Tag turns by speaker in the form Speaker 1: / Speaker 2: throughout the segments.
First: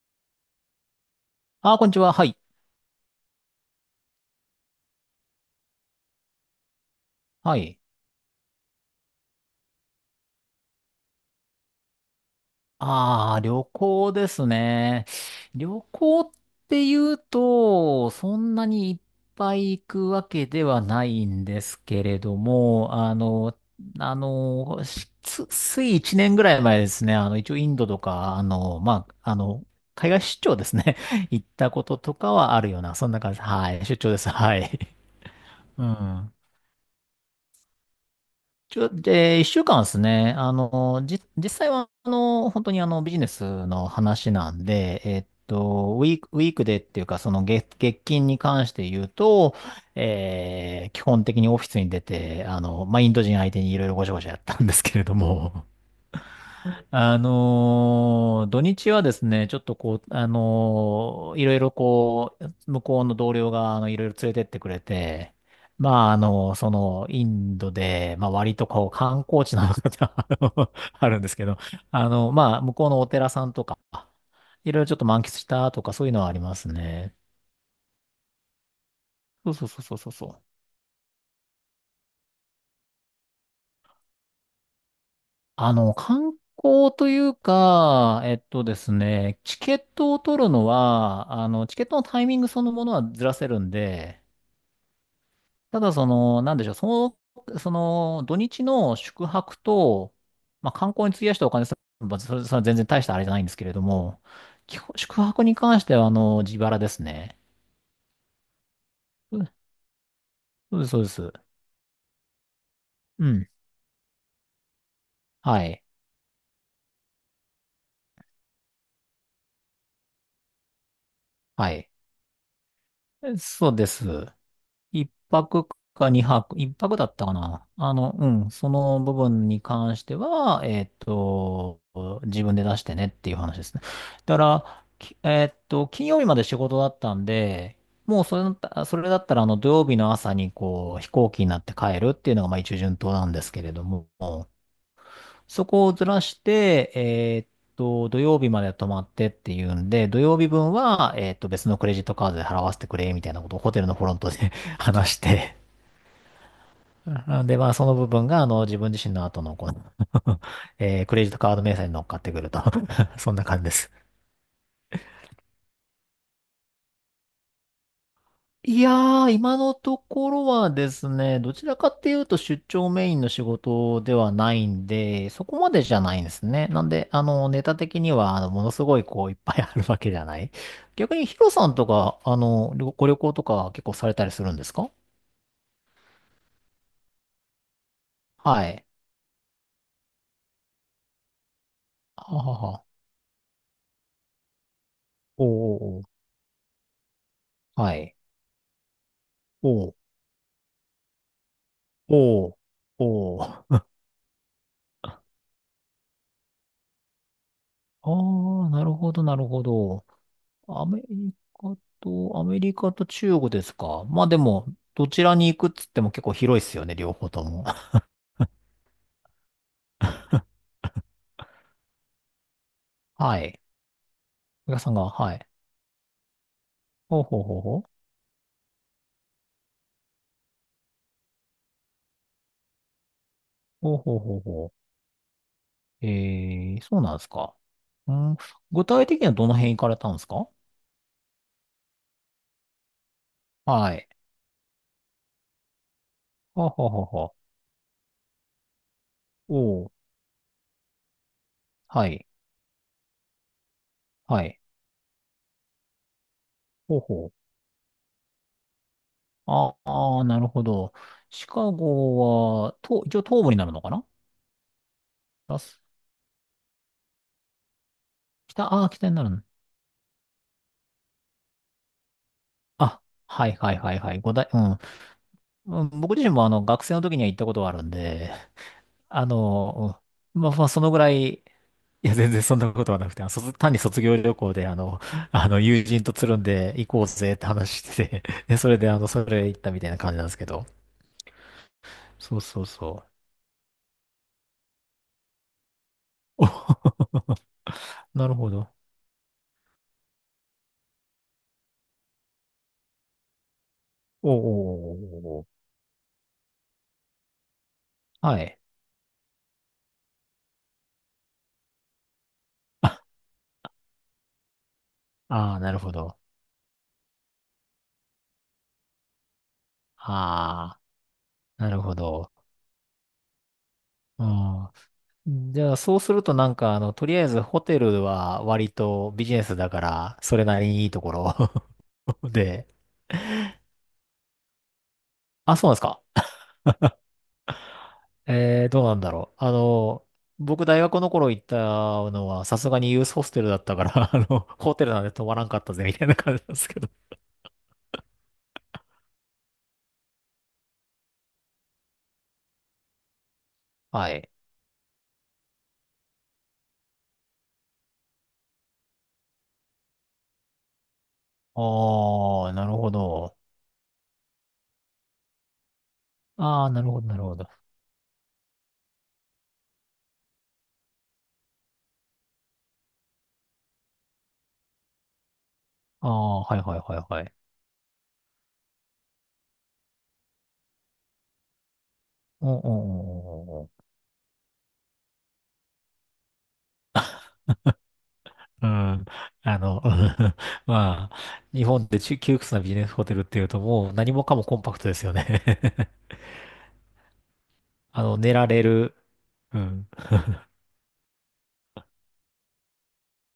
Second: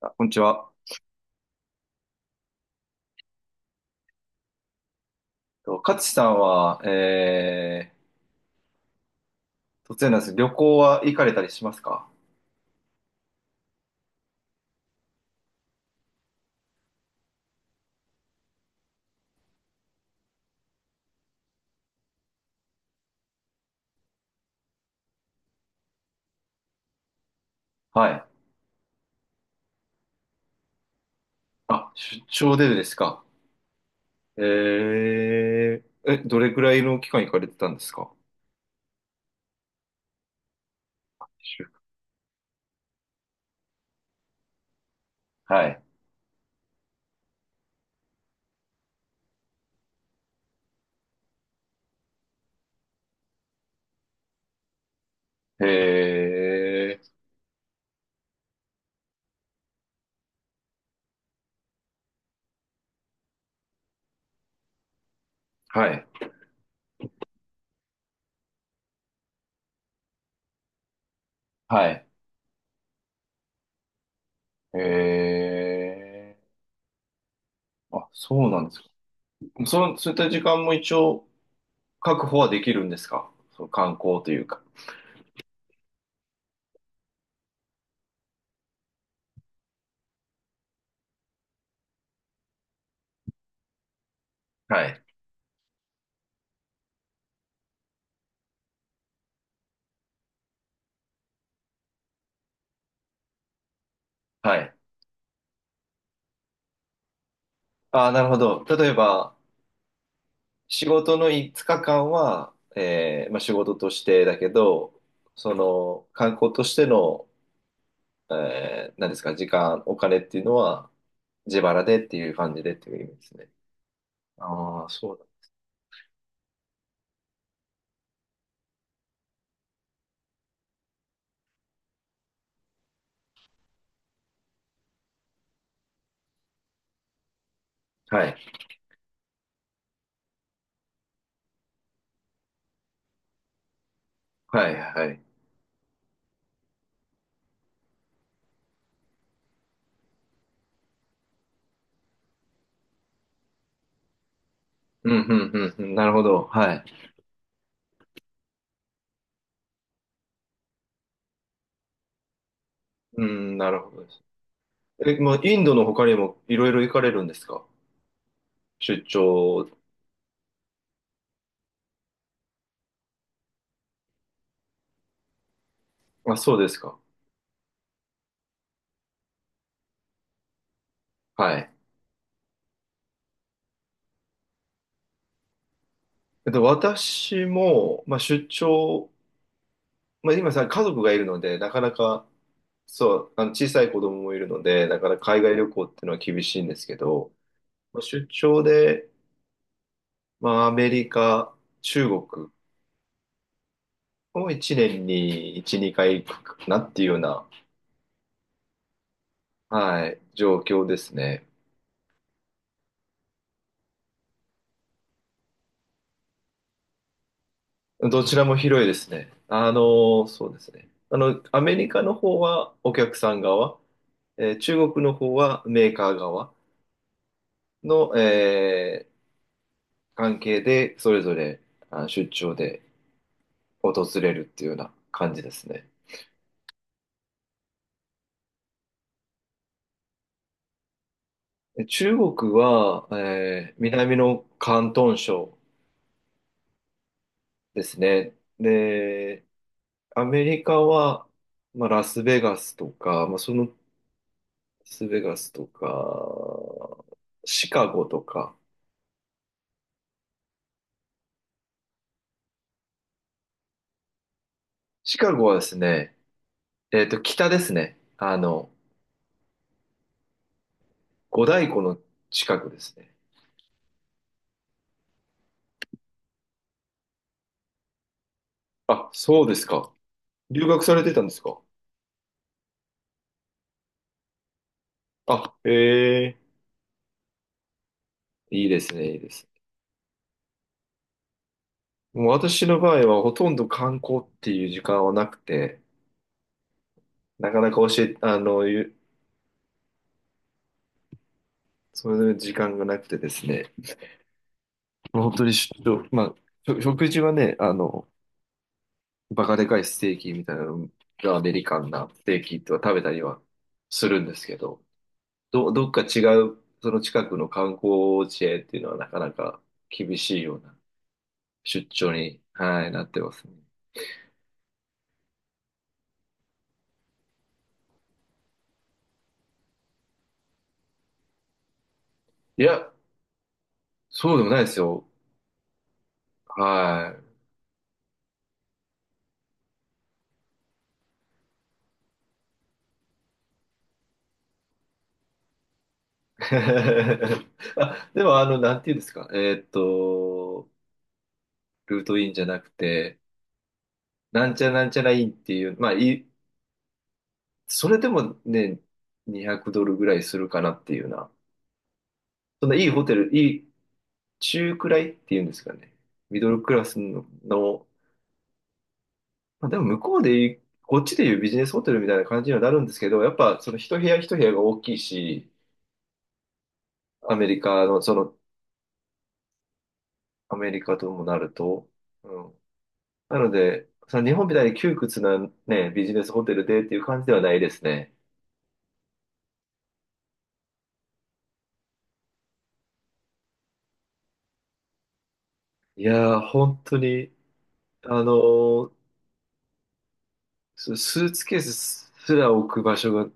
Speaker 1: あ、こんにちは。
Speaker 2: こんにちは。はい。
Speaker 1: と勝さんは、
Speaker 2: はい。
Speaker 1: 突然なんです。旅行は行かれたりしますか？
Speaker 2: ああ、旅行ですね。旅行って言うと、そんなにいっぱい行くわけではないんですけれども、つい1年ぐらい前ですね。一応インドと
Speaker 1: はい。
Speaker 2: か、まあ、海外出張ですね。行ったこ
Speaker 1: あ、
Speaker 2: とと
Speaker 1: 出
Speaker 2: かは
Speaker 1: 張
Speaker 2: あ
Speaker 1: で
Speaker 2: るよう
Speaker 1: です
Speaker 2: な、そんな
Speaker 1: か？
Speaker 2: 感じ。はい。出張です。はい。
Speaker 1: え
Speaker 2: うん。
Speaker 1: どれくらいの期間行かれてたんですか？
Speaker 2: ちょで、一週間ですね。
Speaker 1: 一
Speaker 2: 実
Speaker 1: 週間、
Speaker 2: 際は、本当にビジネスの話なんで、
Speaker 1: はい。
Speaker 2: ウィークでっていうか、月金に関して言うと、基本的にオフィスに出て、まあ、インド人相手にいろいろごちゃごちゃやったんですけれども、
Speaker 1: えー、
Speaker 2: 土日はですね、ちょっとこう、いろいろこう、向こうの同僚が、いろいろ連れてってくれて、
Speaker 1: はい。
Speaker 2: まあ、インドで、まあ、割とこう、観光地なのかな。 あるんですけど、
Speaker 1: はい。
Speaker 2: まあ、向こうのお寺さんとか、いろいろちょっと満喫したとか、そういうのはあ
Speaker 1: え
Speaker 2: りますね。
Speaker 1: ー、あ、そうなんですか。
Speaker 2: そうそうそ
Speaker 1: そ、
Speaker 2: うそ
Speaker 1: そ
Speaker 2: う
Speaker 1: ういっ
Speaker 2: そ
Speaker 1: た時
Speaker 2: う。
Speaker 1: 間も一応確保はできるんですか？そう、観光というか。
Speaker 2: 観光というか、えっとですね、チケットを取るのは、チケットのタイミングそのものはずらせるんで、
Speaker 1: はい。
Speaker 2: ただその、なんでしょう、その、土日の宿泊と、まあ、観光に費やしたお金さ、まばそれは全然大したあれじゃないんですけれども、
Speaker 1: はい。
Speaker 2: 基本宿泊に関しては、自腹ですね。
Speaker 1: ああ、なるほど。例えば、
Speaker 2: うん、そうで
Speaker 1: 仕
Speaker 2: す、そうで
Speaker 1: 事の5
Speaker 2: す。
Speaker 1: 日間は、
Speaker 2: う
Speaker 1: まあ、
Speaker 2: ん。
Speaker 1: 仕事としてだけど、そ
Speaker 2: はい。
Speaker 1: の観光としての、何ですか、時間、お金っていうのは自
Speaker 2: は
Speaker 1: 腹
Speaker 2: い。
Speaker 1: でっていう感じでっていう意味ですね。
Speaker 2: そうです。
Speaker 1: ああ、
Speaker 2: 一
Speaker 1: そう
Speaker 2: 泊か二泊、一泊だったかな。うん、その部分に関しては、えっと、自分で出してねっていう話ですね。だから、きえっと、金曜日まで仕事だったんで、
Speaker 1: だ。
Speaker 2: もう
Speaker 1: はい。
Speaker 2: それだった、それだったら、土曜日の朝に、こう、飛行機になって帰るっていうのが、まあ、一応順当なんですけれども、
Speaker 1: はい、はい。
Speaker 2: そこをずらして、土曜日まで泊まってっていうんで、土曜日分は、別のクレジットカードで払わせてくれ、みたいなことをホテルのフロントで
Speaker 1: うん、
Speaker 2: 話
Speaker 1: う
Speaker 2: し
Speaker 1: ん、
Speaker 2: て、
Speaker 1: うん、うん、なるほど。はい。
Speaker 2: なので、まあ、その部分が、自分自身の後の、この クレジットカード明細に乗っかってくると
Speaker 1: う
Speaker 2: そんな
Speaker 1: ん、
Speaker 2: 感じ
Speaker 1: な
Speaker 2: で
Speaker 1: るほ
Speaker 2: す。
Speaker 1: どです。え、まあ、インドの他にもいろいろ行かれるんですか？
Speaker 2: いや
Speaker 1: 出
Speaker 2: ー、今
Speaker 1: 張。
Speaker 2: のところはですね、どちらかっていうと出張メインの仕事ではないんで、そこまでじゃないんで
Speaker 1: あ、
Speaker 2: す
Speaker 1: そう
Speaker 2: ね。
Speaker 1: です
Speaker 2: なん
Speaker 1: か。
Speaker 2: で、ネタ的には、ものすごい、こう、いっぱいあるわけじゃない。逆にヒロ
Speaker 1: は
Speaker 2: さ
Speaker 1: い。
Speaker 2: んとか、旅行とか結構されたりするんですか？
Speaker 1: 私も、まあ、出
Speaker 2: はい。
Speaker 1: 張、まあ、今さ、家族がいるので、なかなか、
Speaker 2: ははは。
Speaker 1: そう、あの小さい子供もいるので、だから海
Speaker 2: おー
Speaker 1: 外旅
Speaker 2: おー
Speaker 1: 行っ
Speaker 2: お
Speaker 1: ていうのは厳しいんですけど、
Speaker 2: ー。は
Speaker 1: まあ
Speaker 2: い。
Speaker 1: 出張で、
Speaker 2: おー
Speaker 1: まあ、アメリカ、中国
Speaker 2: おーおー。
Speaker 1: を1年に1、2回行くかなっていうような、
Speaker 2: ああ、なるほど、なるほど。
Speaker 1: はい、状況ですね。
Speaker 2: アメリカと中国ですか。まあでも、どちらに行くっつっても結構広いっすよね、両方とも。
Speaker 1: どちらも広いですね。あの、そうですね。あの、アメリカの方はお客さ
Speaker 2: は
Speaker 1: ん
Speaker 2: い。
Speaker 1: 側、えー
Speaker 2: 皆さ
Speaker 1: 中
Speaker 2: んが、
Speaker 1: 国の方
Speaker 2: はい。
Speaker 1: はメーカー側
Speaker 2: ほうほうほうほう。
Speaker 1: の、えー関係で、それぞれあ出張で訪
Speaker 2: ほうほう
Speaker 1: れ
Speaker 2: ほう
Speaker 1: るっていう
Speaker 2: ほ
Speaker 1: ような感じですね。
Speaker 2: う。えー、そうなんですか。うん、具体的にはどの辺行かれたんですか？
Speaker 1: 中国は、えー
Speaker 2: はい。
Speaker 1: 南の広東省
Speaker 2: ほうほうほうほ
Speaker 1: ですね。で、
Speaker 2: う。おう。
Speaker 1: アメリカは、まあ、ラ
Speaker 2: は
Speaker 1: ス
Speaker 2: い。
Speaker 1: ベガスとか、まあ、その、ラ
Speaker 2: はい。
Speaker 1: スベガスと
Speaker 2: ほう
Speaker 1: か、
Speaker 2: ほう。
Speaker 1: シカゴとか。
Speaker 2: ああ、なるほど。シカゴは、と、一応東部になるのかな？
Speaker 1: シカゴは
Speaker 2: ラ
Speaker 1: です
Speaker 2: ス、
Speaker 1: ね、えっと、北ですね。あ
Speaker 2: 北、
Speaker 1: の、
Speaker 2: ああ、北になる。
Speaker 1: 五大湖の近くです
Speaker 2: あ、
Speaker 1: ね。
Speaker 2: はいはいはいはい。五大、うん。うん、僕自身も学生の時には行ったことはあるんで、
Speaker 1: あ、
Speaker 2: あ
Speaker 1: そうですか。
Speaker 2: の、うん、まあま
Speaker 1: 留
Speaker 2: あそ
Speaker 1: 学
Speaker 2: の
Speaker 1: さ
Speaker 2: ぐ
Speaker 1: れ
Speaker 2: ら
Speaker 1: てたん
Speaker 2: い、
Speaker 1: です
Speaker 2: い
Speaker 1: か？
Speaker 2: や全然そんなことはなくて、あの卒単に卒業旅行で
Speaker 1: あ、へ
Speaker 2: 友人とつる
Speaker 1: え、
Speaker 2: んで行こうぜって話してて、で、
Speaker 1: いい
Speaker 2: それ
Speaker 1: で
Speaker 2: で
Speaker 1: す
Speaker 2: あの、
Speaker 1: ね、いい
Speaker 2: そ
Speaker 1: です
Speaker 2: れ行っ
Speaker 1: ね。
Speaker 2: たみたいな感じなんですけど。
Speaker 1: もう
Speaker 2: そうそ
Speaker 1: 私
Speaker 2: う
Speaker 1: の場合
Speaker 2: そ
Speaker 1: はほとんど観光っていう時間はなくて、
Speaker 2: う。お
Speaker 1: なかなか教え、
Speaker 2: なるほど。
Speaker 1: ゆそれぞれ時間がなくてですね、
Speaker 2: お
Speaker 1: 本当
Speaker 2: お、
Speaker 1: にしょ、まあ、しょ食事はね、あの、
Speaker 2: はい。
Speaker 1: バカでかいステーキみたいなのがアメリカンなステーキとは食べ
Speaker 2: あ
Speaker 1: たりはするんですけど、
Speaker 2: あー、
Speaker 1: ど、
Speaker 2: なる
Speaker 1: どっ
Speaker 2: ほ
Speaker 1: か
Speaker 2: ど。
Speaker 1: 違う、その近くの観光地へっていうのはなかなか厳しいような
Speaker 2: ああ、なる
Speaker 1: 出
Speaker 2: ほ
Speaker 1: 張
Speaker 2: ど。
Speaker 1: に、はい、なってますね。
Speaker 2: うん、じゃあ、そうするとなんか、とりあえずホテルは割とビジネスだから、それなりにいいところ
Speaker 1: い
Speaker 2: で。
Speaker 1: や、そうでもないですよ。
Speaker 2: あ、そうなんですか。
Speaker 1: はい。
Speaker 2: えー、どうなんだろう。僕大学の頃行ったのは、さすがにユースホステルだったから、ホテルなんで泊まらんかったぜ、みたいな感じ なんですけど。
Speaker 1: あ、でも、あの、なんていうんですか。ルートインじゃなくて、
Speaker 2: はい。
Speaker 1: なんちゃらなんちゃらいンっていう、まあいい、それでもね、200ドルぐらいするかなっていうな。
Speaker 2: あー、
Speaker 1: そ
Speaker 2: な
Speaker 1: ん
Speaker 2: る
Speaker 1: ないい
Speaker 2: ほ
Speaker 1: ホテル、
Speaker 2: ど。
Speaker 1: いい中くらいっていうんですかね。ミドル
Speaker 2: あ
Speaker 1: ク
Speaker 2: ー、な
Speaker 1: ラ
Speaker 2: る
Speaker 1: ス
Speaker 2: ほど、なる
Speaker 1: の、
Speaker 2: ほど。
Speaker 1: のまあ、でも向こうでいうこっちでいうビジネスホテルみたいな感じにはなるんですけど、やっぱその一部屋一部屋が大きいし、
Speaker 2: あー、はいはいはいはい。
Speaker 1: アメリカの、その、アメリカともなると、う
Speaker 2: う
Speaker 1: ん。
Speaker 2: んう
Speaker 1: な
Speaker 2: ん
Speaker 1: の
Speaker 2: うんうん
Speaker 1: で、その日本みたいに窮屈なね、ビジネスホテルでっていう感じではないですね。
Speaker 2: うん。あの、まあ、日本で窮屈なビジネスホテルっていうともう何もかもコンパクトですよね。
Speaker 1: い やー、本当に、あの
Speaker 2: 寝られ
Speaker 1: ー
Speaker 2: る。うん。
Speaker 1: そのスーツケースすら置く場所が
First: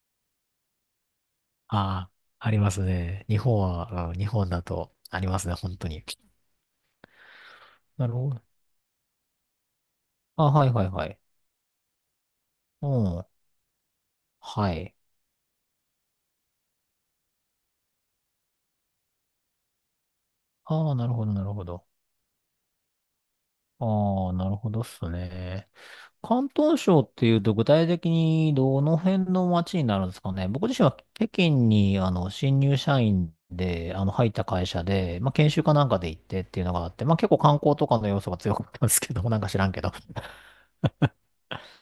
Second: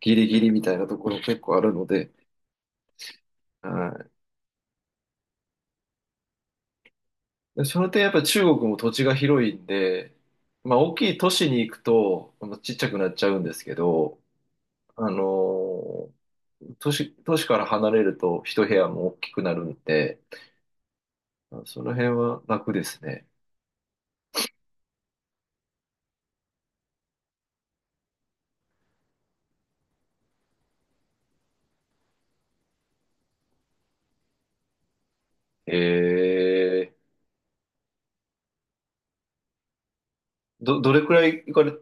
Speaker 1: ギリギリみたいなところ結構あるの
Speaker 2: あ
Speaker 1: で、
Speaker 2: あ、ありますね。日本は、
Speaker 1: は
Speaker 2: うん、日本だとありますね、本当に。
Speaker 1: い。でその点
Speaker 2: な
Speaker 1: やっ
Speaker 2: る
Speaker 1: ぱ
Speaker 2: ほ
Speaker 1: 中
Speaker 2: ど。
Speaker 1: 国も土地が広いんで、
Speaker 2: あ、はい
Speaker 1: まあ
Speaker 2: はい
Speaker 1: 大
Speaker 2: は
Speaker 1: きい
Speaker 2: い。
Speaker 1: 都市に行くと、まあちっち
Speaker 2: う
Speaker 1: ゃくなっち
Speaker 2: ん。
Speaker 1: ゃうんですけど、
Speaker 2: はい。
Speaker 1: あのー都市から離れると一部屋も大きくなるんで、
Speaker 2: ああ、なるほど、なるほ
Speaker 1: そ
Speaker 2: ど。
Speaker 1: の辺は楽ですね。
Speaker 2: ああ、なるほどっすね。広東省っていうと具体的にどの辺の街になるんですかね。僕自身は北京に新入社員で入った会社で、まあ、研修か
Speaker 1: え
Speaker 2: なんかで行ってっていうのがあ
Speaker 1: ー、
Speaker 2: って、まあ、結構観光とかの要素が強かったんですけど、なんか知らんけど。
Speaker 1: どれくらい行かれ、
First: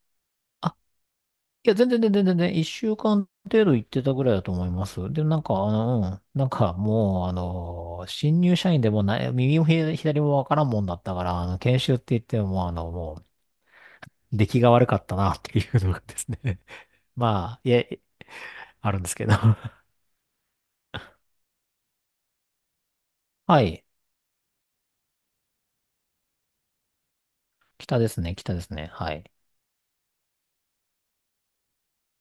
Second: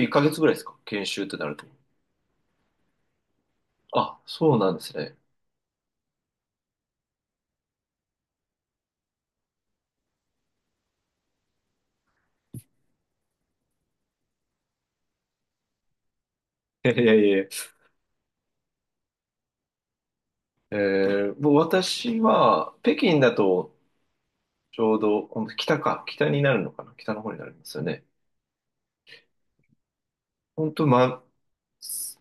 Speaker 1: 1ヶ月ぐらいですか
Speaker 2: あ、
Speaker 1: 研修ってなると。
Speaker 2: いや、全然、一週間程度行ってた
Speaker 1: あ、
Speaker 2: ぐらいだと
Speaker 1: そう
Speaker 2: 思い
Speaker 1: なんで
Speaker 2: ま
Speaker 1: す
Speaker 2: す。
Speaker 1: ね。
Speaker 2: で、なんか、うん、なんかもう、新入社員でもない、右も左もわからんもんだったから、研修って言っても、もう、出来が悪かったなっていうのがですね。
Speaker 1: いやいや いや。
Speaker 2: まあ、いや、あるんですけど。
Speaker 1: えー、もう私は、北京だ
Speaker 2: は
Speaker 1: と、
Speaker 2: い。
Speaker 1: ちょうど、ほんと北か、北になるのかな、北の方になりますよ
Speaker 2: 北
Speaker 1: ね。
Speaker 2: ですね、北ですね。はい。
Speaker 1: 本当、ま、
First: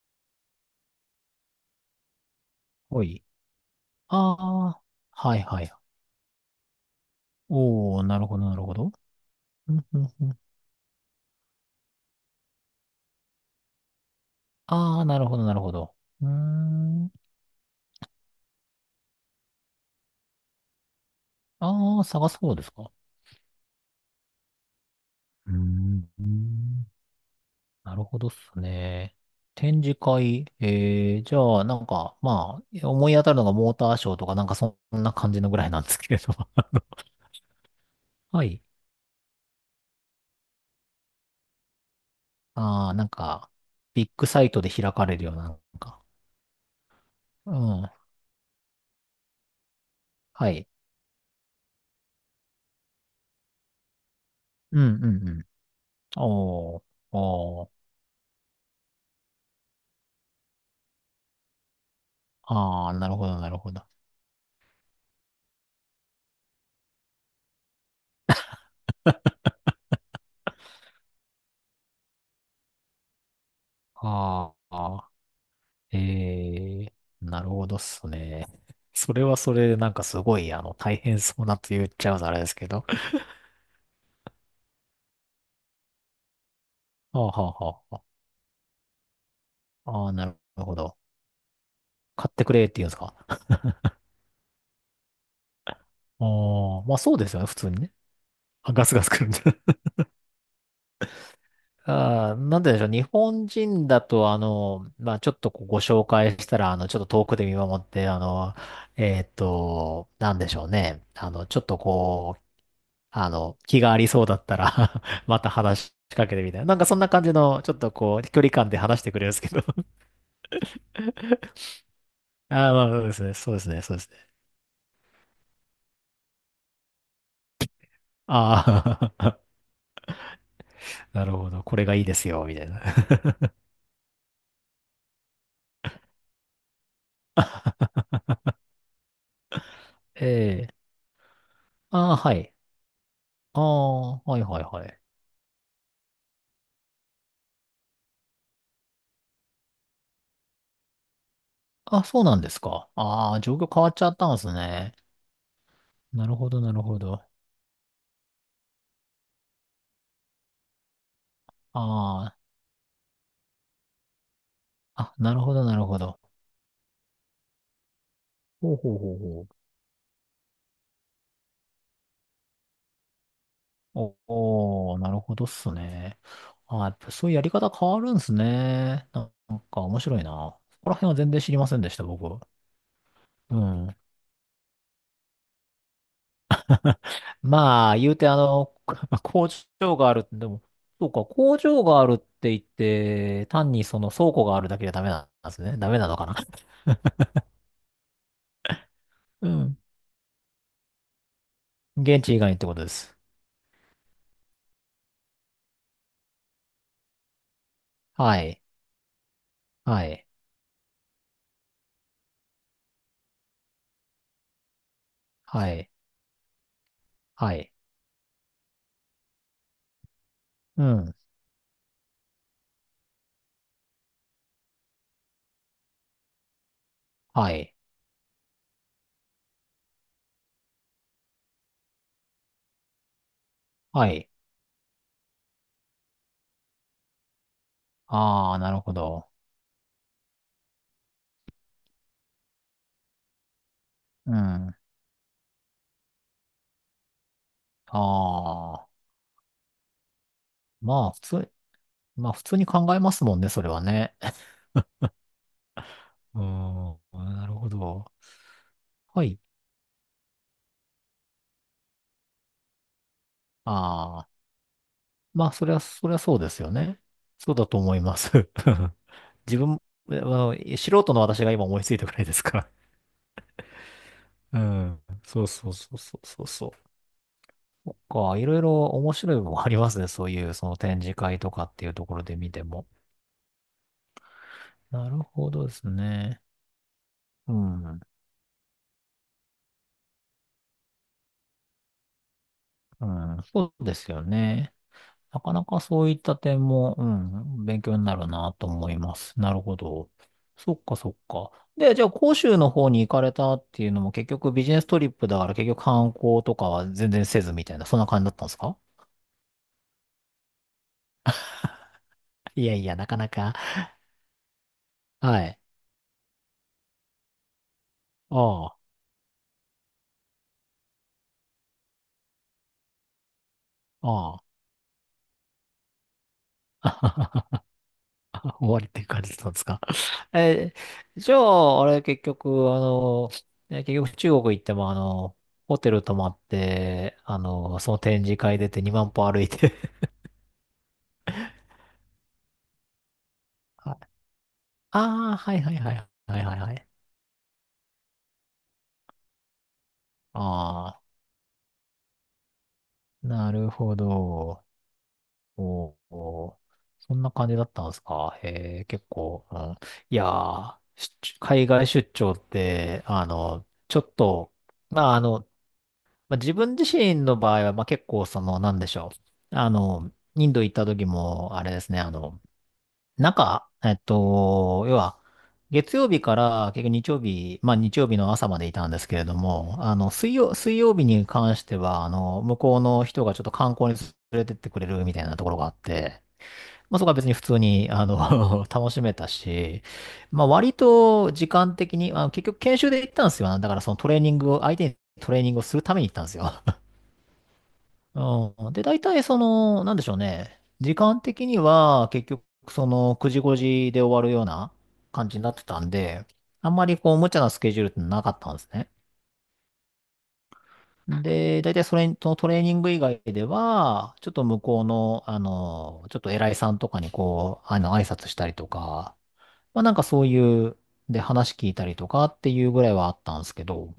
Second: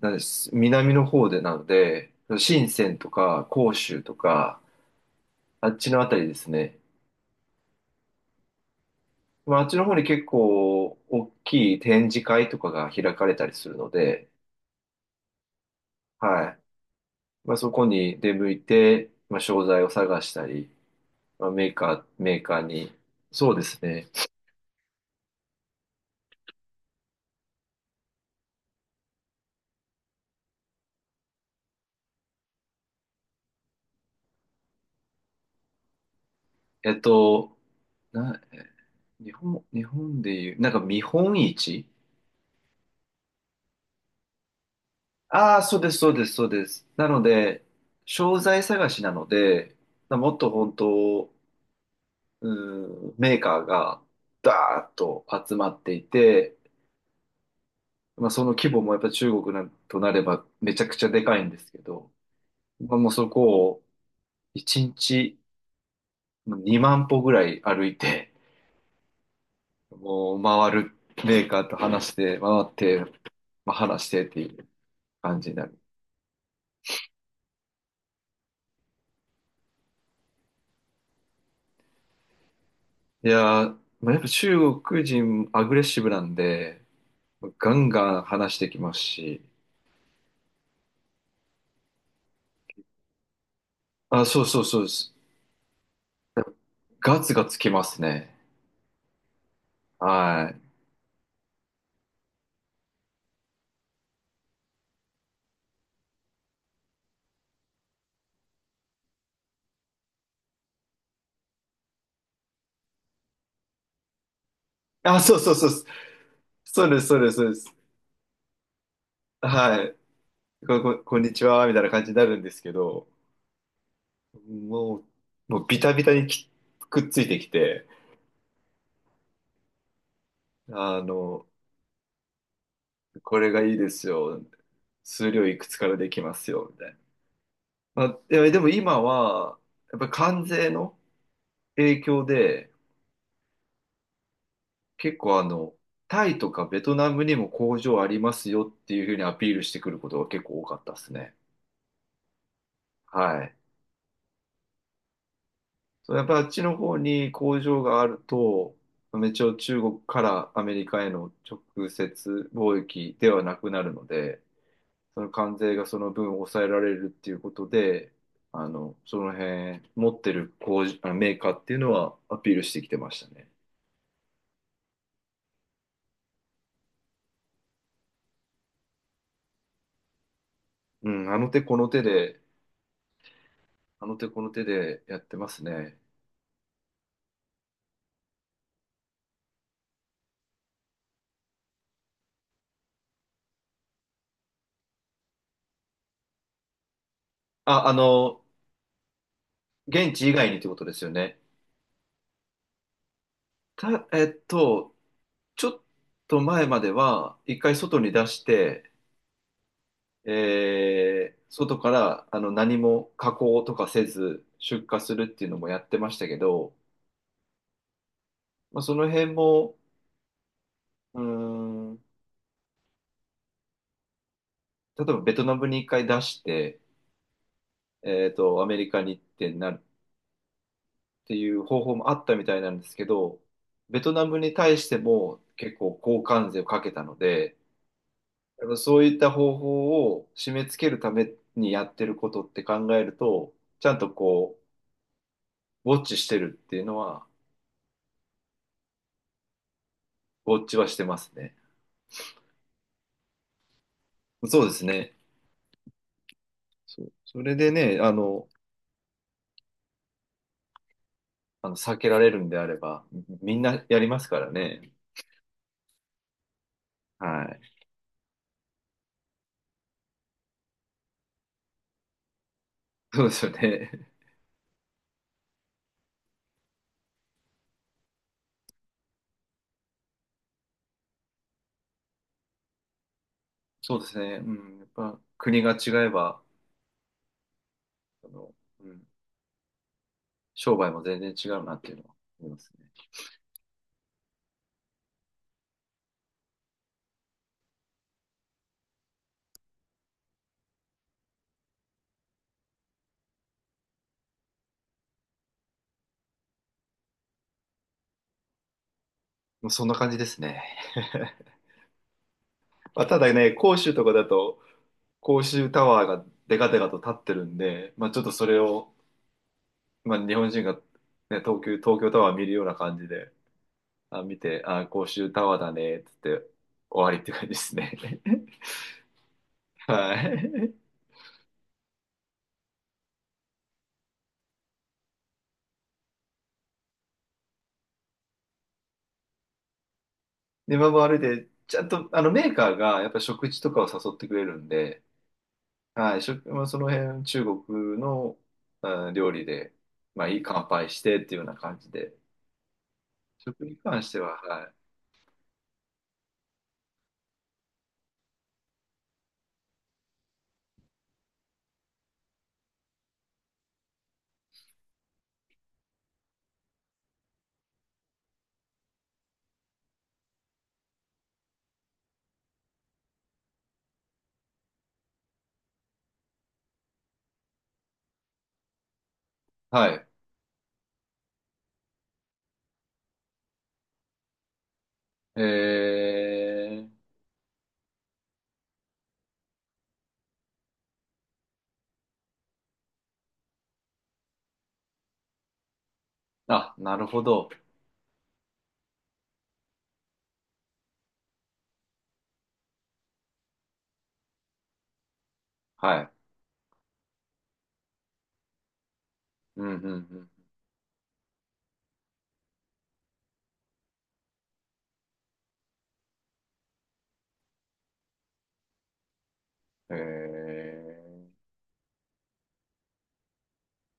Speaker 1: なんです、南の方でなので、深セン
Speaker 2: お
Speaker 1: と
Speaker 2: い。
Speaker 1: か、広州と
Speaker 2: あ
Speaker 1: か、
Speaker 2: あ、はいは
Speaker 1: あ
Speaker 2: い。
Speaker 1: っちのあたりですね。
Speaker 2: おー、なるほど、なるほど。
Speaker 1: まあ、あっ
Speaker 2: う
Speaker 1: ちの
Speaker 2: ん
Speaker 1: 方
Speaker 2: う
Speaker 1: に
Speaker 2: ん
Speaker 1: 結
Speaker 2: うん、
Speaker 1: 構、大きい展示会とかが開かれたりするので、
Speaker 2: ああ、なるほど、なるほど。うー
Speaker 1: はい。
Speaker 2: ん。
Speaker 1: まあ、そこに出向いて、まあ、商材を探したり、まあ、メーカ
Speaker 2: ああ、
Speaker 1: ー、
Speaker 2: 探
Speaker 1: メ
Speaker 2: す
Speaker 1: ー
Speaker 2: 方
Speaker 1: カー
Speaker 2: ですか。
Speaker 1: に、そうですね。
Speaker 2: うーん。なるほどっすね。展示会、えー、じゃあ、なんか、まあ、思い当たるのがモーターショーとか、なんかそんな感じのぐらいなんですけれど。
Speaker 1: えっと、な、
Speaker 2: はい。
Speaker 1: え日本でいう、なんか見本市。
Speaker 2: ああ、なんか、ビッグサイトで開かれるような、な
Speaker 1: ああー、そ
Speaker 2: ん
Speaker 1: うです、
Speaker 2: か。
Speaker 1: そうです、そうです。なの
Speaker 2: う
Speaker 1: で、
Speaker 2: ん。
Speaker 1: 商材探しなので、もっと
Speaker 2: はい。
Speaker 1: 本当、うん、メーカーが
Speaker 2: う
Speaker 1: ダーッ
Speaker 2: ん、う
Speaker 1: と
Speaker 2: ん、うん。
Speaker 1: 集まっていて、
Speaker 2: おー、おー、
Speaker 1: まあ、その規模もやっぱ中国なんとなればめちゃくちゃでかいんですけど、
Speaker 2: あ
Speaker 1: まあ、
Speaker 2: ー、な
Speaker 1: もう
Speaker 2: るほ
Speaker 1: そ
Speaker 2: ど、
Speaker 1: こ
Speaker 2: なるほ
Speaker 1: を
Speaker 2: ど。
Speaker 1: 1日2万歩ぐらい歩いて、もう回るメーカーと話して、回って、まあ、話してって
Speaker 2: あー、
Speaker 1: いう
Speaker 2: あ
Speaker 1: 感じになる。
Speaker 2: ー、えー、なるほどっすね。それはそれでなんかすごい、大変そうなと言っちゃうとあれですけど。
Speaker 1: いやー、まあ、やっぱ中国人アグレッシブなんで、
Speaker 2: あー、はあ、
Speaker 1: ガ
Speaker 2: は
Speaker 1: ン
Speaker 2: あ、は
Speaker 1: ガン話してきますし、
Speaker 2: あ、あー、なるほど。買ってくれって言うんですか？
Speaker 1: あ、そうそうそうです。
Speaker 2: ああー、まあそう
Speaker 1: ガ
Speaker 2: で
Speaker 1: ツ
Speaker 2: すよ
Speaker 1: ガ
Speaker 2: ね、普
Speaker 1: ツ
Speaker 2: 通
Speaker 1: き
Speaker 2: に
Speaker 1: ま
Speaker 2: ね。
Speaker 1: すね。
Speaker 2: あ、ガスガス来るんで。
Speaker 1: はい。
Speaker 2: あー、なんででしょう。日本人だと、まあ、ちょっとこうご紹介したら、ちょっと遠くで見守って、なんでしょうね。ちょっとこう、気がありそうだったら
Speaker 1: あ、そう
Speaker 2: また
Speaker 1: そうそうです。
Speaker 2: 話しかけてみたいな。なんか
Speaker 1: そう
Speaker 2: そん
Speaker 1: です、
Speaker 2: な
Speaker 1: そう
Speaker 2: 感
Speaker 1: で
Speaker 2: じ
Speaker 1: す、そうで
Speaker 2: の、ち
Speaker 1: す。
Speaker 2: ょっとこう、距離感で話してくれるんですけど。
Speaker 1: はい。こんにちは、みたいな感じになるんです
Speaker 2: あ
Speaker 1: け
Speaker 2: あ、まあ、そ
Speaker 1: ど、
Speaker 2: うですね。そうですね。そうですね。
Speaker 1: もう、もうビタビタにきくっついてきて、
Speaker 2: ああ
Speaker 1: あ
Speaker 2: なる
Speaker 1: の、
Speaker 2: ほど。これがいいですよ、みたいな。
Speaker 1: これがいいですよ。数量いくつからできますよ、みたいな。まあ、いやでも今は、やっぱり
Speaker 2: え
Speaker 1: 関税
Speaker 2: え。
Speaker 1: の影
Speaker 2: ああ、
Speaker 1: 響
Speaker 2: はい。
Speaker 1: で、
Speaker 2: ああ、はいはいはい。
Speaker 1: 結構あの、タイとかベトナムにも工場ありますよっていうふうにアピールしてくることが結構多かったですね。
Speaker 2: あ、そうなんですか。ああ、
Speaker 1: は
Speaker 2: 状
Speaker 1: い。
Speaker 2: 況変わっちゃったんですね。
Speaker 1: そう、やっ
Speaker 2: な
Speaker 1: ぱ
Speaker 2: る
Speaker 1: あっ
Speaker 2: ほど、
Speaker 1: ち
Speaker 2: な
Speaker 1: の
Speaker 2: る
Speaker 1: 方
Speaker 2: ほど。あ
Speaker 1: に工場があると、一応中国からアメリカへの直
Speaker 2: あ、
Speaker 1: 接貿易ではなくなるので、
Speaker 2: あ、
Speaker 1: その
Speaker 2: なるほ
Speaker 1: 関
Speaker 2: ど、
Speaker 1: 税
Speaker 2: な
Speaker 1: が
Speaker 2: るほ
Speaker 1: その
Speaker 2: ど。
Speaker 1: 分抑えられるっていうことで、あ
Speaker 2: ほう
Speaker 1: の、
Speaker 2: ほうほ
Speaker 1: そ
Speaker 2: う
Speaker 1: の
Speaker 2: ほう。
Speaker 1: 辺持ってる工場、あのメーカーっていうのはアピールしてきてましたね。
Speaker 2: おおー、なるほどっすね。ああ、やっぱそういうやり方変わるんすね。なんか面白いな。そこら辺
Speaker 1: う
Speaker 2: は全
Speaker 1: ん、あ
Speaker 2: 然
Speaker 1: の
Speaker 2: 知り
Speaker 1: 手
Speaker 2: ま
Speaker 1: こ
Speaker 2: せん
Speaker 1: の
Speaker 2: でし
Speaker 1: 手
Speaker 2: た、僕。
Speaker 1: で、
Speaker 2: うん。
Speaker 1: あの手この手でやってますね。
Speaker 2: まあ、言うて工場がある、でも、そうか、工場があるって言って、単にその倉庫があるだけじゃダメなんですね。ダメなのかな。
Speaker 1: あ、あの、
Speaker 2: うん。
Speaker 1: 現地以外にってことですよね。
Speaker 2: 現地以外にってことです。
Speaker 1: た、えっと、ちょっと前までは、一回外に出
Speaker 2: は
Speaker 1: し
Speaker 2: い。
Speaker 1: て、
Speaker 2: はい。
Speaker 1: えー外からあの何も加工とかせず出荷するっていうの
Speaker 2: は
Speaker 1: もやっ
Speaker 2: い。
Speaker 1: てましたけど、
Speaker 2: はい。
Speaker 1: まあ、その辺も、
Speaker 2: うん。
Speaker 1: うーん、例えばベトナムに一回出して、
Speaker 2: はい。
Speaker 1: えっと、アメリカに行ってなるっていう方法もあったみたいなんですけど、ベ
Speaker 2: は
Speaker 1: トナ
Speaker 2: い。
Speaker 1: ムに対しても結構交換税をかけたので、
Speaker 2: ああ、
Speaker 1: やっ
Speaker 2: な
Speaker 1: ぱ
Speaker 2: るほ
Speaker 1: そういっ
Speaker 2: ど。
Speaker 1: た方法を締め付けるためにやってることって考えると、ちゃんと
Speaker 2: う
Speaker 1: こ
Speaker 2: ん。あ
Speaker 1: う、ウォッチしてるっていうのは、
Speaker 2: あ。
Speaker 1: ウォッチはして
Speaker 2: まあ、
Speaker 1: ま
Speaker 2: 普
Speaker 1: す
Speaker 2: 通、
Speaker 1: ね。
Speaker 2: まあ、普通に考えますもんね、それはね。
Speaker 1: そうですね。
Speaker 2: うーん。
Speaker 1: そう。そ
Speaker 2: なる
Speaker 1: れ
Speaker 2: ほ
Speaker 1: でね、あ
Speaker 2: ど。
Speaker 1: の、
Speaker 2: はい。
Speaker 1: あの避けられるんであれば、みんなやりま
Speaker 2: あ
Speaker 1: す
Speaker 2: あ。
Speaker 1: からね。
Speaker 2: まあ、それは、それはそうですよね。
Speaker 1: は
Speaker 2: そう
Speaker 1: い。
Speaker 2: だと思います。自分、素人の私が今思いついたくらいですから。
Speaker 1: そうですよね。
Speaker 2: うん。そうそうそうそうそうそう。そっか、いろいろ面白いものありますね。そういう、その展示会とかっていうところで見ても。
Speaker 1: そうですね。うん。やっ
Speaker 2: なる
Speaker 1: ぱ
Speaker 2: ほ
Speaker 1: 国
Speaker 2: ど
Speaker 1: が
Speaker 2: で
Speaker 1: 違
Speaker 2: す
Speaker 1: えば、
Speaker 2: ね。うん。
Speaker 1: あの、うん、商売も全然違うなっていうのは思いますね。
Speaker 2: うん。そうですよね。なかなかそういった点も、うん、勉強になるなと思います。なるほど。そっかそっか。で、じゃあ、広州の方に行かれたっていうのも結局ビジネストリップだから結局観光とかは全然せずみたいな、そんな感じだったんですか？
Speaker 1: もうそんな感じですね。
Speaker 2: いやいや、
Speaker 1: まあ、
Speaker 2: なか
Speaker 1: た
Speaker 2: な
Speaker 1: だね、
Speaker 2: か。
Speaker 1: 広州とかだと、
Speaker 2: は
Speaker 1: 公
Speaker 2: い。
Speaker 1: 衆タワーがデカデカと立ってるんで、まあ、ちょっとそれ
Speaker 2: ああ、
Speaker 1: を、まあ、日本人が、ね、東京タワー見るような感じで、あ、見
Speaker 2: ああ。
Speaker 1: て、あ、公衆タワーだね、つって終わりって感じで すね。
Speaker 2: 終わりっていう感じだったんですか？
Speaker 1: は
Speaker 2: え
Speaker 1: い。
Speaker 2: ー、じゃあ、あれ、結局、あの、ね結局中国行っても、ホテル泊まって、その展示会出て2万歩歩いて
Speaker 1: で、まあで、ちゃんと、あの、メーカーがやっぱ食事と かを
Speaker 2: はい。
Speaker 1: 誘ってくれるんで、
Speaker 2: ああ、はいはいはい。
Speaker 1: はい、
Speaker 2: はい
Speaker 1: 食、
Speaker 2: はい
Speaker 1: まあ、
Speaker 2: は
Speaker 1: そ
Speaker 2: い。
Speaker 1: の辺、中国の、うん料理で、まあ、いい乾杯
Speaker 2: あ
Speaker 1: してっていうような感じで、
Speaker 2: あ、な
Speaker 1: 食
Speaker 2: る
Speaker 1: に
Speaker 2: ほ
Speaker 1: 関しては、
Speaker 2: ど。
Speaker 1: はい。
Speaker 2: おーおー、そんな感じだったんですか。へえ、結構、うん。いやー、出海外出張って、あの、ちょっと、まあ、あの、まあ、自分自身の場合は、まあ、結構その、なんでしょう。インド行った時も、あれですね、中、えっと、要は、月曜日から結局日曜日、まあ日曜日の朝までいたんですけれども、
Speaker 1: はい。
Speaker 2: 水曜日に関しては、向こうの人がちょっと観光に連れてってくれるみたいな
Speaker 1: え
Speaker 2: ところがあって、
Speaker 1: ー、
Speaker 2: まあそこは別に普通に、楽しめたし、まあ割と時間的に、結局研修で行ったんですよ。だからそのトレーニングを、相手にトレーニングをするために行ったんですよ。
Speaker 1: あ、なるほど。
Speaker 2: うん。で、大体その、なんでしょうね。時間的には結局その9時5時で終わるような感じになってたん
Speaker 1: はい。
Speaker 2: で、あんまりこう無茶なスケジュールってなかったんですね。
Speaker 1: うんうん
Speaker 2: で、大体それとトレーニング以外では、ちょっと向こうの、ちょっと偉いさんとかにこう、挨拶したりとか、まあなん
Speaker 1: うん。へ
Speaker 2: かそういう、で
Speaker 1: え
Speaker 2: 話聞いたりとかっていうぐらいはあったんですけど、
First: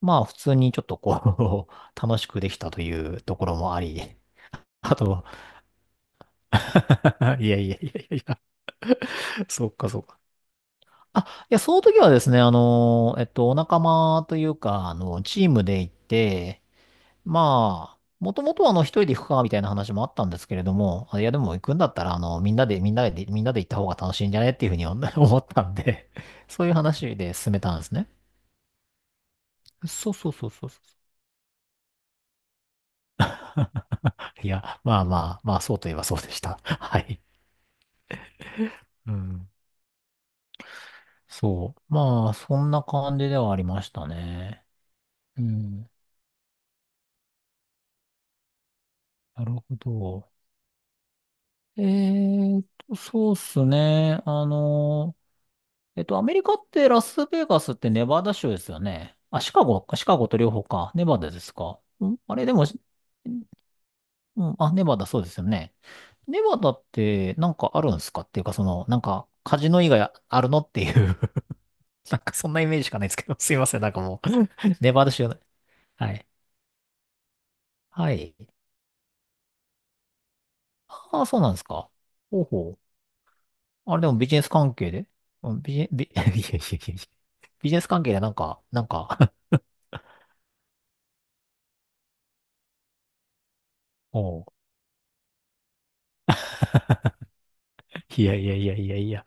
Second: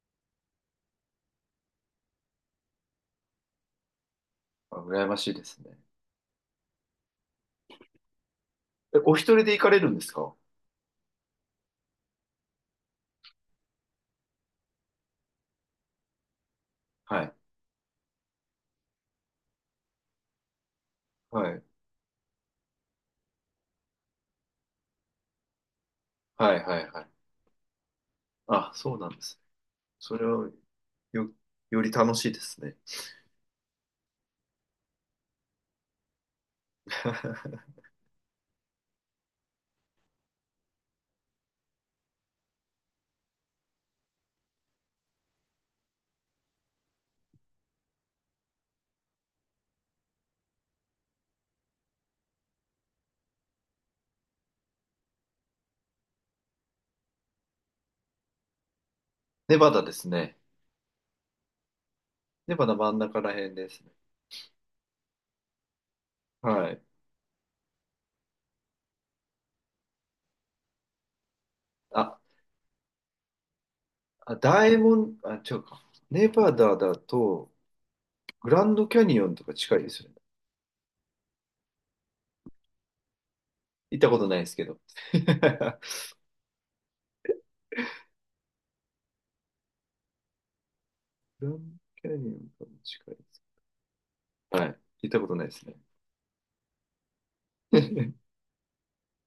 Speaker 2: まあ普通にちょっとこう 楽しくできたというところもあり、
Speaker 1: ー。あ、
Speaker 2: あ
Speaker 1: 羨ま
Speaker 2: と
Speaker 1: しいですね。
Speaker 2: いやいやいやいやいや、
Speaker 1: え、お一人で行
Speaker 2: そ
Speaker 1: か
Speaker 2: う
Speaker 1: れ
Speaker 2: か
Speaker 1: るん
Speaker 2: そ
Speaker 1: で
Speaker 2: う
Speaker 1: す
Speaker 2: か。
Speaker 1: か？
Speaker 2: その時はですね、お仲間というか、チームで行って、
Speaker 1: はい。
Speaker 2: まあ、もともとは一人で行くか、みたいな話もあったんですけれども、あいや、で
Speaker 1: は
Speaker 2: も行
Speaker 1: い。
Speaker 2: くんだったら、みんなで行った方が楽しいんじゃねっていうふうに思 思ったんで、
Speaker 1: は
Speaker 2: そ
Speaker 1: い
Speaker 2: ういう
Speaker 1: はいはい。
Speaker 2: 話で進めたんですね。
Speaker 1: あ、そうなんです。
Speaker 2: そう
Speaker 1: それ
Speaker 2: そうそ
Speaker 1: は
Speaker 2: うそうそう。
Speaker 1: よ、より楽しいですね。
Speaker 2: いや、まあ、そうといえばそうでした。はい。うん。そう。まあ、そんな感じではありましたね。うん。なるほど。えーと、そうっすね。えっと、アメリカってラスベガスってネバダ州ですよね。あ、シ
Speaker 1: ネ
Speaker 2: カ
Speaker 1: バ
Speaker 2: ゴ
Speaker 1: ダで
Speaker 2: か、シ
Speaker 1: す
Speaker 2: カゴと
Speaker 1: ね。
Speaker 2: 両方か。ネバダですか。んあれ、で
Speaker 1: ネ
Speaker 2: も、
Speaker 1: バダ
Speaker 2: し
Speaker 1: 真ん中ら辺ですね。
Speaker 2: うん、あ、ネバダそうですよね。ネバ
Speaker 1: は
Speaker 2: ダ
Speaker 1: い。
Speaker 2: ってなんかあるんですかっていうか、その、なんか、カジノ以外あるのっていう
Speaker 1: あ、
Speaker 2: なんかそんなイメージしかないですけど、すいません、なんかもう、
Speaker 1: あ、大
Speaker 2: ネバダ
Speaker 1: 門、
Speaker 2: 州。
Speaker 1: あ、違うか。
Speaker 2: はい。
Speaker 1: ネバダだと、
Speaker 2: はい。
Speaker 1: グランドキャニオンとか近いですよね。
Speaker 2: ああ、そうなんですか。ほうほう。あ
Speaker 1: 行っ
Speaker 2: れで
Speaker 1: た
Speaker 2: も
Speaker 1: こ
Speaker 2: ビ
Speaker 1: とな
Speaker 2: ジ
Speaker 1: い
Speaker 2: ネ
Speaker 1: で
Speaker 2: ス
Speaker 1: すけ
Speaker 2: 関
Speaker 1: ど。
Speaker 2: 係で
Speaker 1: グ
Speaker 2: うんビジ
Speaker 1: ラ
Speaker 2: ネ、ビ、いやいやいやいや、ビジネス関係でなんか、なんか
Speaker 1: ンドキャニオンとかも近いです。
Speaker 2: おう
Speaker 1: はい。行ったことないですね。
Speaker 2: い やいやいやいやいや。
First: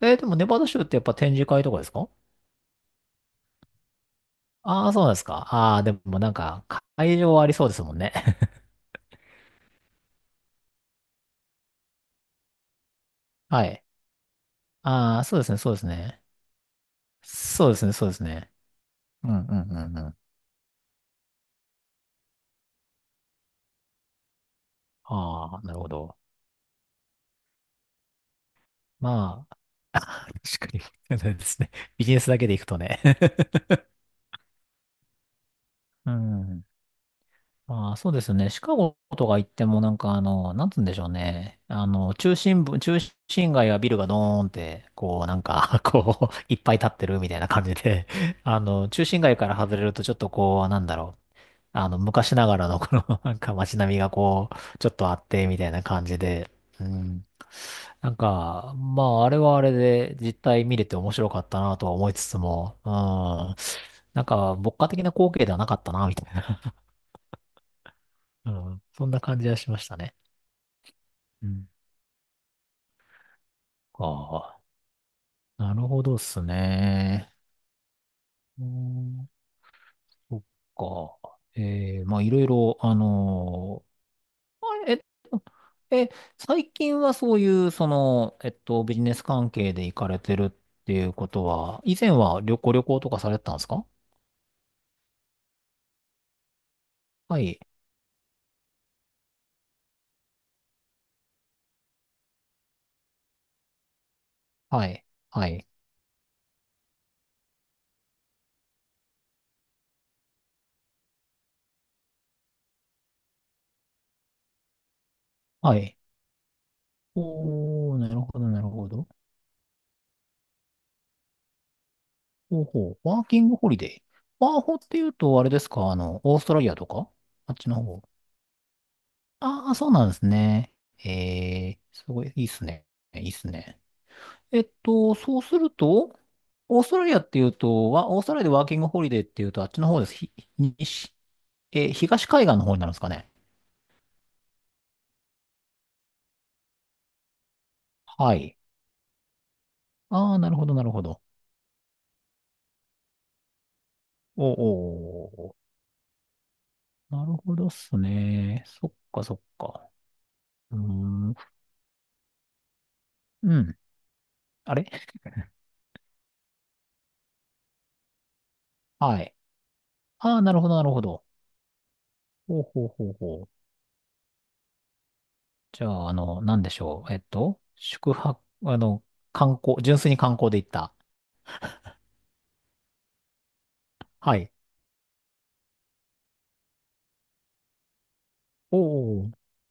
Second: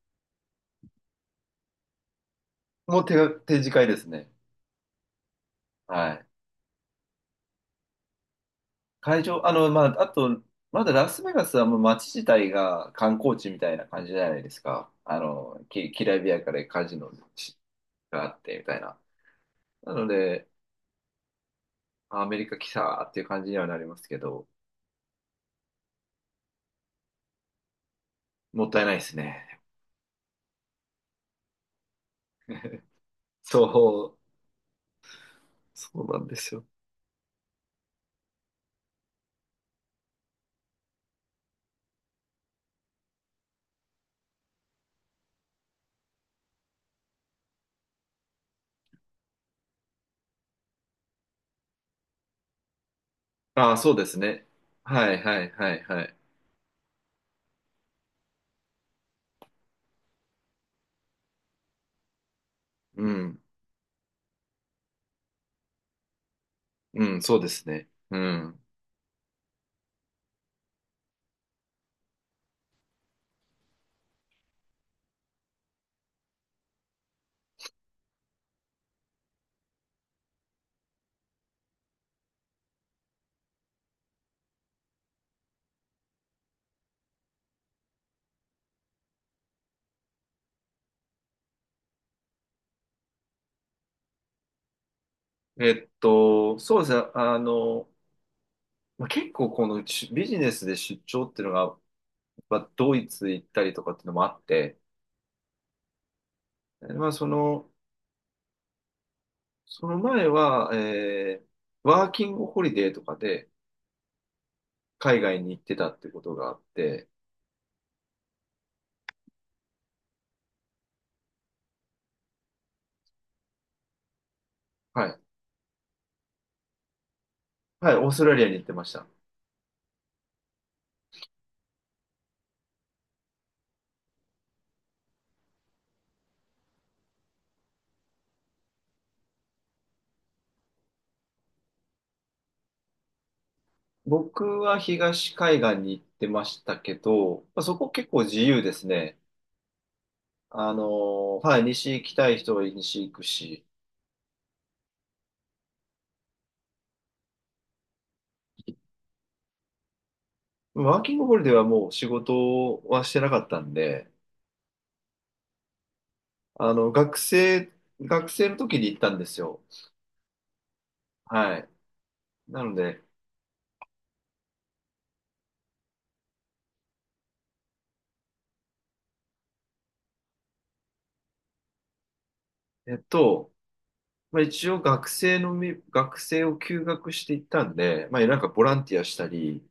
Speaker 2: えーでもネバダ州ってやっぱ展示会とかですか？
Speaker 1: もう手が、展示会ですね。
Speaker 2: ああー、そうなんですか。ああ、で
Speaker 1: は
Speaker 2: も
Speaker 1: い。
Speaker 2: なんか、会場ありそうですもんね。
Speaker 1: 会場、あの、まあ、あと、まだラスベガスはもう街自体が観光地み
Speaker 2: は
Speaker 1: たい
Speaker 2: い。
Speaker 1: な感じじゃないですか。あ
Speaker 2: ああ、そうです
Speaker 1: の、
Speaker 2: ね、そうです
Speaker 1: ききら
Speaker 2: ね。
Speaker 1: びやかでカジノ
Speaker 2: そうですね、そうで
Speaker 1: が
Speaker 2: す
Speaker 1: あっ
Speaker 2: ね。
Speaker 1: てみたいな。
Speaker 2: うんうんう
Speaker 1: な
Speaker 2: んう
Speaker 1: の
Speaker 2: ん。
Speaker 1: で、アメリカ来たっていう感じにはなりますけど、
Speaker 2: ああ、なるほど。
Speaker 1: もったいないです
Speaker 2: まあ、
Speaker 1: ね。
Speaker 2: 確かに、そうですね。ビジネスだけでいくとね。
Speaker 1: そう、そう
Speaker 2: う
Speaker 1: なんです
Speaker 2: ん。
Speaker 1: よ。
Speaker 2: まあ、そうですね。シカゴとか行ってもなんかなんつうんでしょうね。中心街はビルがドーンって、こうなんか こう、いっぱい立ってるみたいな感じで、中心街から外れるとちょっとこう、なんだろう。昔ながらのこの なんか
Speaker 1: ああ、
Speaker 2: 街
Speaker 1: そ
Speaker 2: 並
Speaker 1: う
Speaker 2: み
Speaker 1: で
Speaker 2: が
Speaker 1: すね。
Speaker 2: こう、ちょっと
Speaker 1: は
Speaker 2: あ
Speaker 1: い
Speaker 2: っ
Speaker 1: は
Speaker 2: て、
Speaker 1: い
Speaker 2: みたい
Speaker 1: はい
Speaker 2: な
Speaker 1: は
Speaker 2: 感
Speaker 1: い。
Speaker 2: じで。うん。なんか、まあ、あれはあれで実態見れて面白かったなとは思いつつも、う
Speaker 1: うん、
Speaker 2: ん。なんか、牧歌的な光景ではなかったな、みたいな。
Speaker 1: うん、そうですね。う
Speaker 2: う
Speaker 1: ん。
Speaker 2: ん。そんな感じはしましたね。うん。ああ、なるほどっすね。うーん、そっか。ええまあ、いろいろ、あのーあえ、え、最近はそういう、その、えっと、ビジネス関係で行かれてるっていうことは、以前は旅行とかされてたんですか？
Speaker 1: えっと、そうですね。あ
Speaker 2: はい、
Speaker 1: の、まあ、結構このしビジネスで出張っていうのがまあ、ドイツ行ったりとかっていうのもあって、
Speaker 2: はい、はい、
Speaker 1: えまあ、その、その前は、えーワーキングホリデーとかで海外に行って
Speaker 2: は
Speaker 1: た
Speaker 2: い。
Speaker 1: ってことがあって、
Speaker 2: おー、なるほど、なるほど。ほうほう、ワーキングホリデー。ワーホってい
Speaker 1: は
Speaker 2: う
Speaker 1: い。
Speaker 2: と、あれですか、オーストラリアとかあっちの
Speaker 1: はい、
Speaker 2: 方？
Speaker 1: オーストラリアに行ってました。
Speaker 2: ああ、そうなんですね。ええ、すごい、いいっすね。いいっすね。えっと、そうすると、オーストラリアでワーキングホリデーっていうと、あっちの方です。西、えー東海岸の方になるんですかね。
Speaker 1: 僕は東海岸に行ってましたけど、まあ、そこ結構
Speaker 2: は
Speaker 1: 自
Speaker 2: い。
Speaker 1: 由ですね。
Speaker 2: ああ、なるほ
Speaker 1: あ
Speaker 2: ど、なるほど。
Speaker 1: のーはい、西行きたい人は西行くし、
Speaker 2: おーおー、おなるほどっすね。そっか、そっか。うー
Speaker 1: ワーキング
Speaker 2: ん。
Speaker 1: ホリデーはもう仕事はしてなかっ
Speaker 2: う
Speaker 1: たん
Speaker 2: ん。
Speaker 1: で、
Speaker 2: あれ
Speaker 1: あの、学生、学生の時に行ったん
Speaker 2: は
Speaker 1: で
Speaker 2: い。
Speaker 1: すよ。
Speaker 2: ああ、なるほど、なるほど。
Speaker 1: はい。
Speaker 2: ほ
Speaker 1: な
Speaker 2: う
Speaker 1: の
Speaker 2: ほう
Speaker 1: で、
Speaker 2: ほうほう。じゃあ、なんでしょう。えっと、宿泊、あの、観光、純粋に観光で行った。
Speaker 1: えっと、
Speaker 2: は
Speaker 1: まあ、
Speaker 2: い。
Speaker 1: 一応学生のみ、学生を休学していったんで、まあ、なんかボラ
Speaker 2: お
Speaker 1: ンティアした
Speaker 2: お。
Speaker 1: り、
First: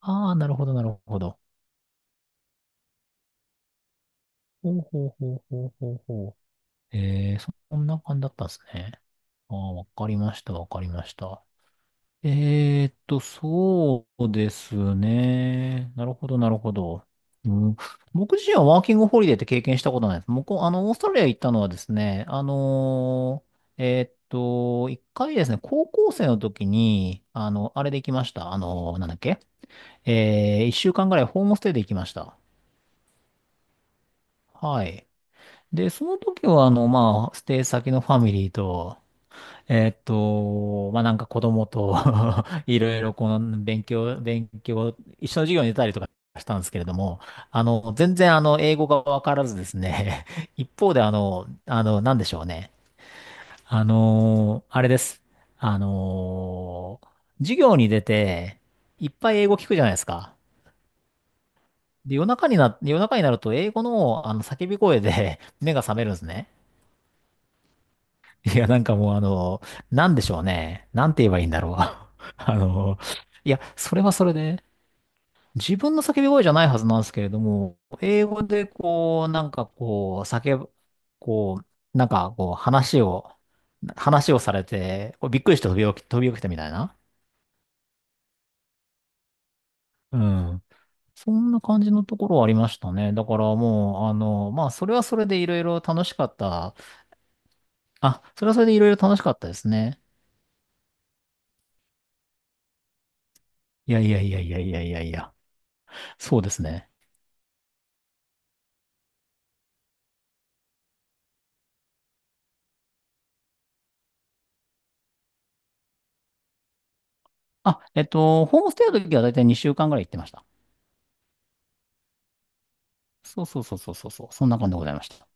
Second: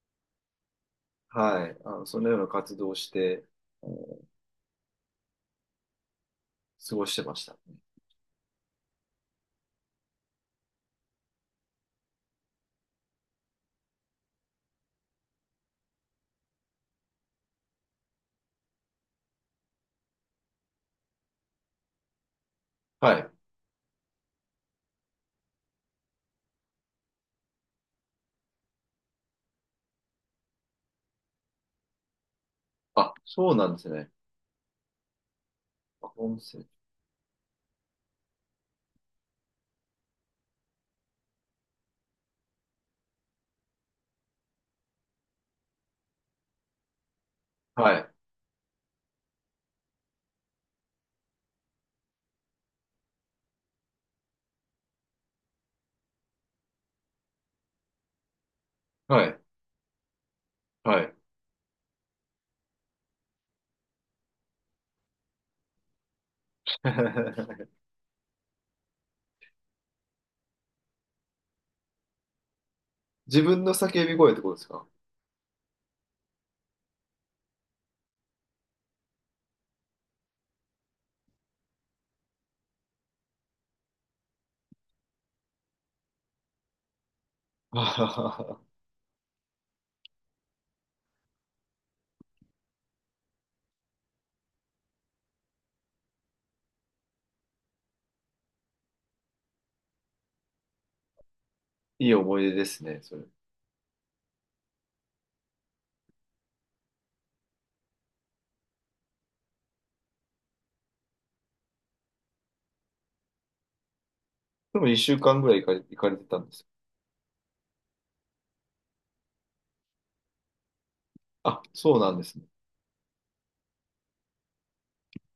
Speaker 2: ああ、なるほど、なるほど。
Speaker 1: はい、あの、そのような活動をして、あの
Speaker 2: ほうほうほうほうほうほう。
Speaker 1: 過ごしてま
Speaker 2: え
Speaker 1: し
Speaker 2: ー、
Speaker 1: た。
Speaker 2: そんな感じだったんですね。ああ、わかりました、わかりました。えーっと、そうですね。なるほど、なるほど。うん、僕自身はワーキングホリデーって経験したことないです。僕、あの、オーストラリア行ったのはですね、
Speaker 1: はい。
Speaker 2: えーっと、一回ですね、高校生の時に、あれで行きました。あのーなんだっけ、えー、一週間ぐらいホームステイで行きました。
Speaker 1: あ、そうなんですね。
Speaker 2: はい。で、そ
Speaker 1: あ、
Speaker 2: の
Speaker 1: 温
Speaker 2: 時は、
Speaker 1: 泉。
Speaker 2: まあ、ステイ先のファミリーと、えーっと、まあ、なんか子供と いろいろこの勉強、勉強、一緒の授業に出たりとかしたんですけれども、あ
Speaker 1: は
Speaker 2: の、
Speaker 1: い、
Speaker 2: 全然あの、英語がわからずですね、一方であの、あの、なんでしょうね。あの、あれです。あの、授業に出て、いっ
Speaker 1: は
Speaker 2: ぱ
Speaker 1: い、
Speaker 2: い英語聞くじゃないですか。
Speaker 1: はい。
Speaker 2: で、夜中になると英語の叫び声で 目が覚めるんですね。いや、なんかもうあの、なんでしょうね。なんて言えばいいんだろう。あの、
Speaker 1: 自
Speaker 2: いや、
Speaker 1: 分の
Speaker 2: それ
Speaker 1: 叫
Speaker 2: は
Speaker 1: び
Speaker 2: そ
Speaker 1: 声
Speaker 2: れ
Speaker 1: ってことで
Speaker 2: で、
Speaker 1: すか？
Speaker 2: 自分の叫び声じゃないはずなんですけれども、英語でこう、なんかこう、叫ぶ、こう、なんかこう、話をされて、こうびっくりして飛び起きたみたいな。
Speaker 1: あははは。
Speaker 2: うん。そんな感じのところはありましたね。だからもう、まあ、それはそれでいろいろ楽しかった。あ、それはそれでいろいろ楽しかったですね。
Speaker 1: いい思い出ですね、それ。
Speaker 2: いやいやいやいやいやいやいや。そうですね。
Speaker 1: でも一週間ぐらい行かれ、行かれてたんですよ。
Speaker 2: あ、えっと、ホームステイの時はだいたい2週間ぐらい行ってました。
Speaker 1: あ、そうなんですね。
Speaker 2: そうそうそうそうそうそう、そんな感じでございました。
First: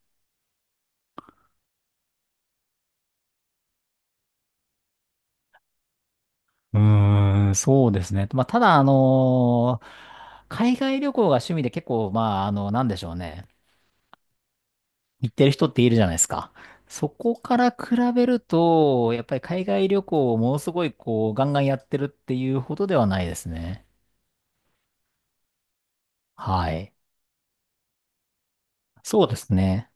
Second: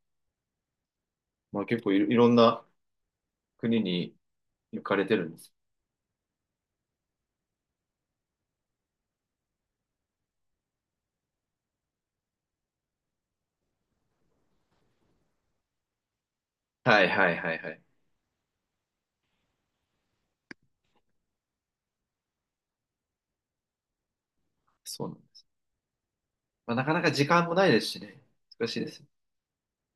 Speaker 1: まあ結構いろ、いろんな国に行かれてるんです。
Speaker 2: うーん、そうですね。まあ、ただ、海外旅行が趣味で結構、なんでしょうね。行ってる人っているじゃないですか。
Speaker 1: はい
Speaker 2: そ
Speaker 1: は
Speaker 2: こ
Speaker 1: いは
Speaker 2: か
Speaker 1: いは
Speaker 2: ら
Speaker 1: い。
Speaker 2: 比べると、やっぱり海外旅行をものすごい、こう、ガンガンやってるっていうほどではないですね。
Speaker 1: そうなん、
Speaker 2: は
Speaker 1: まあ、なか
Speaker 2: い。
Speaker 1: なか時間もないですしね。難しいです。
Speaker 2: そうですね。